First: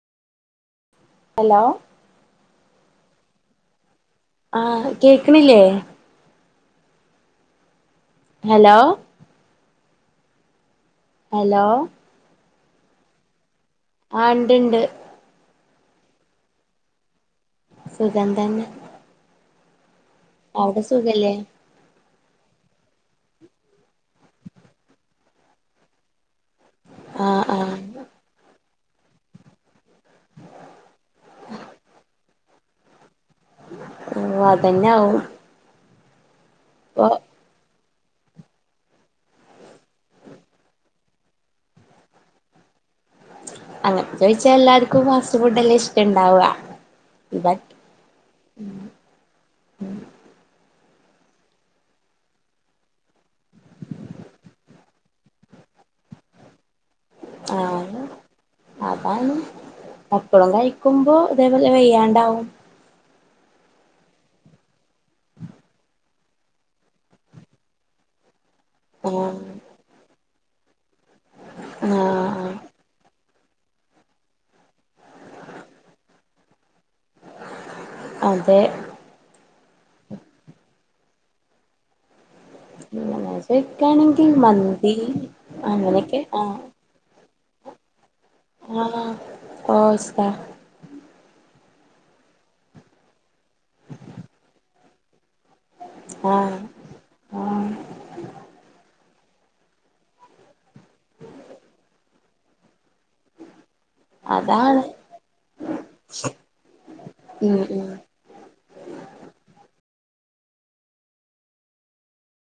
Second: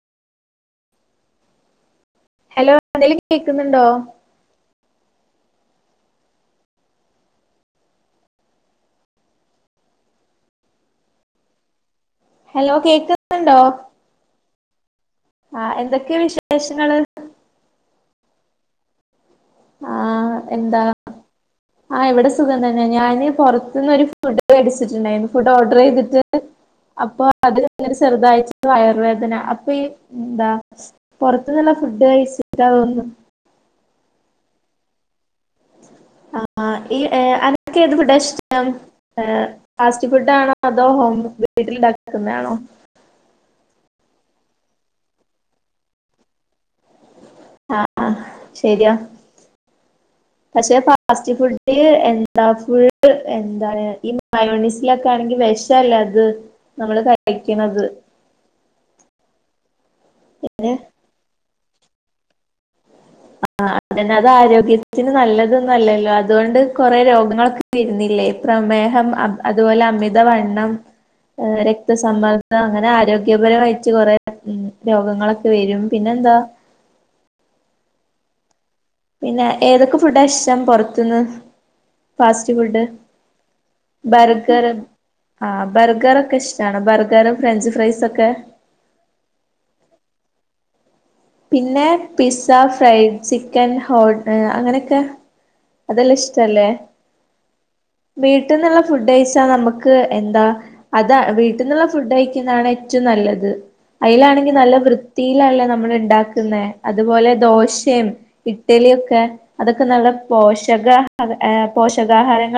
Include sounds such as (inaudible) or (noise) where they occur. Hello hello എന്തേലും കേക്കുന്നുണ്ടോ? ആഹ് കേക്കണില്ലേ ഹലോ ഹലോ ഹലോ കേക്കുന്നുണ്ടോ ആ ഉണ്ട്ണ്ട് ആ എന്തൊക്കെ വിശേഷങ്ങള് സുഖം തന്നെ. ആ എന്താ അവ്ടെ സുഖല്ലേ? ആ ഇവിടെ സുഖം തന്നെ. ഞാന് പൊറത്തുന്നൊരു ഫുഡ് മേടിച്ചിട്ടുണ്ടായിരുന്നു. ഫുഡ് ഓർഡറെയ്തിട്ട്. അപ്പൊ ആ ആ അത് ഒരു ചെറുതായിച്ച വയറുവേദന അപ്പൊയീ എന്താ പൊറത്ത്ന്നുള്ള ഫുഡ് കഴിച്ചിട്ടാ തോന്നുന്നു. ഓ അതെന്നാവും. ആ ഈ ഏ അൻ ക്കെത് ഫുഡാ ഇഷ്ടം? ഫാസ്റ്റ് ഫുഡാണോ അതോ ഹോം വീട്ടിലുണ്ടാക്കുന്നയാണോ? അങ്ങനെ ചോയിച്ചാ എല്ലാര്ക്കും ഫാസ്റ്റ് ഫുഡ്ഡല്ലെ ഇഷ്ടണ്ടാവ. ആ ആ ശെരിയാ. പക്ഷേ പാ ഫാസ്റ്റ് ഫുഡ് എന്താ ഫുൾ എന്താ ഈ മയോണൈസിലൊക്കെയാണെങ്കി വെഷല്ലെ? അത് നമ്മള് ആ കഴിക്കണെത്. അതാണ് എപ്പളും കയിക്കുമ്പോ ഇതേപോലെ വെയ്യാണ്ടാവും. ആഹ്.. അതെന്ന അതാരോഗ്യത്തിന് നല്ലതൊന്നല്ലല്ലോ. അതോണ്ട് കൊറെ രോഗങ്ങളൊക്കെ വരുന്നില്ലേ? പ്രമേഹം ആ അബ് അതുപോലെ അമിതവണ്ണം ഏ ആ രക്തസമ്മർദ്ദം അങ്ങനെ ആരോഗ്യ (unintelligible) കൊറെ ഉം രോഗങ്ങളൊക്കെ വരും. പിന്നെന്താ. അതെ. പിന്നെ ഏതൊക്കെ ഫുഡ്ഡാ ഇഷ്ടം പൊറത്ത്ന്ന്? Fast food. അങ്ങനെ ചോദിക്കാണെങ്കിൽ ബർഗറ് മന്തി ആഹ് അങ്ങനെയൊക്കെ ബർഗറൊക്കെ ഇഷ്ടാണോ. ബർഗറും, ഫ്രഞ്ച് ഫ്രൈസൊ ആഹ് (unintelligible) പിന്നെ. പിസ്സ, ഫ്രൈഡ് ചിക്കൻ, ഹോട്ട്, അങ്ങനൊക്കെ. അതെല്ലാം ആ ഇഷ്ടല്ലേ. ആ വീട്ടിൽന്നുള്ള ഫുഡെയ് നമുക്ക് എന്താ. അതാ വീട്ടീന്നുള്ള ഫുഡ് കയിക്കുന്നാണ് ഏറ്റോം നല്ലത്. അയിലാണെങ്കി നല്ല അതാണ് വൃത്തിയിലല്ലെ നമ്മൾ ൺ ണ്ടാക്കുന്നെ. അതുപോലെ ഉം ഉം ദോശേം ഇഡ്‌ഡലിയൊക്കെ അതൊ ഒക്ക നല്ല പോഷക പോഷകാഹാരങ്ങൾ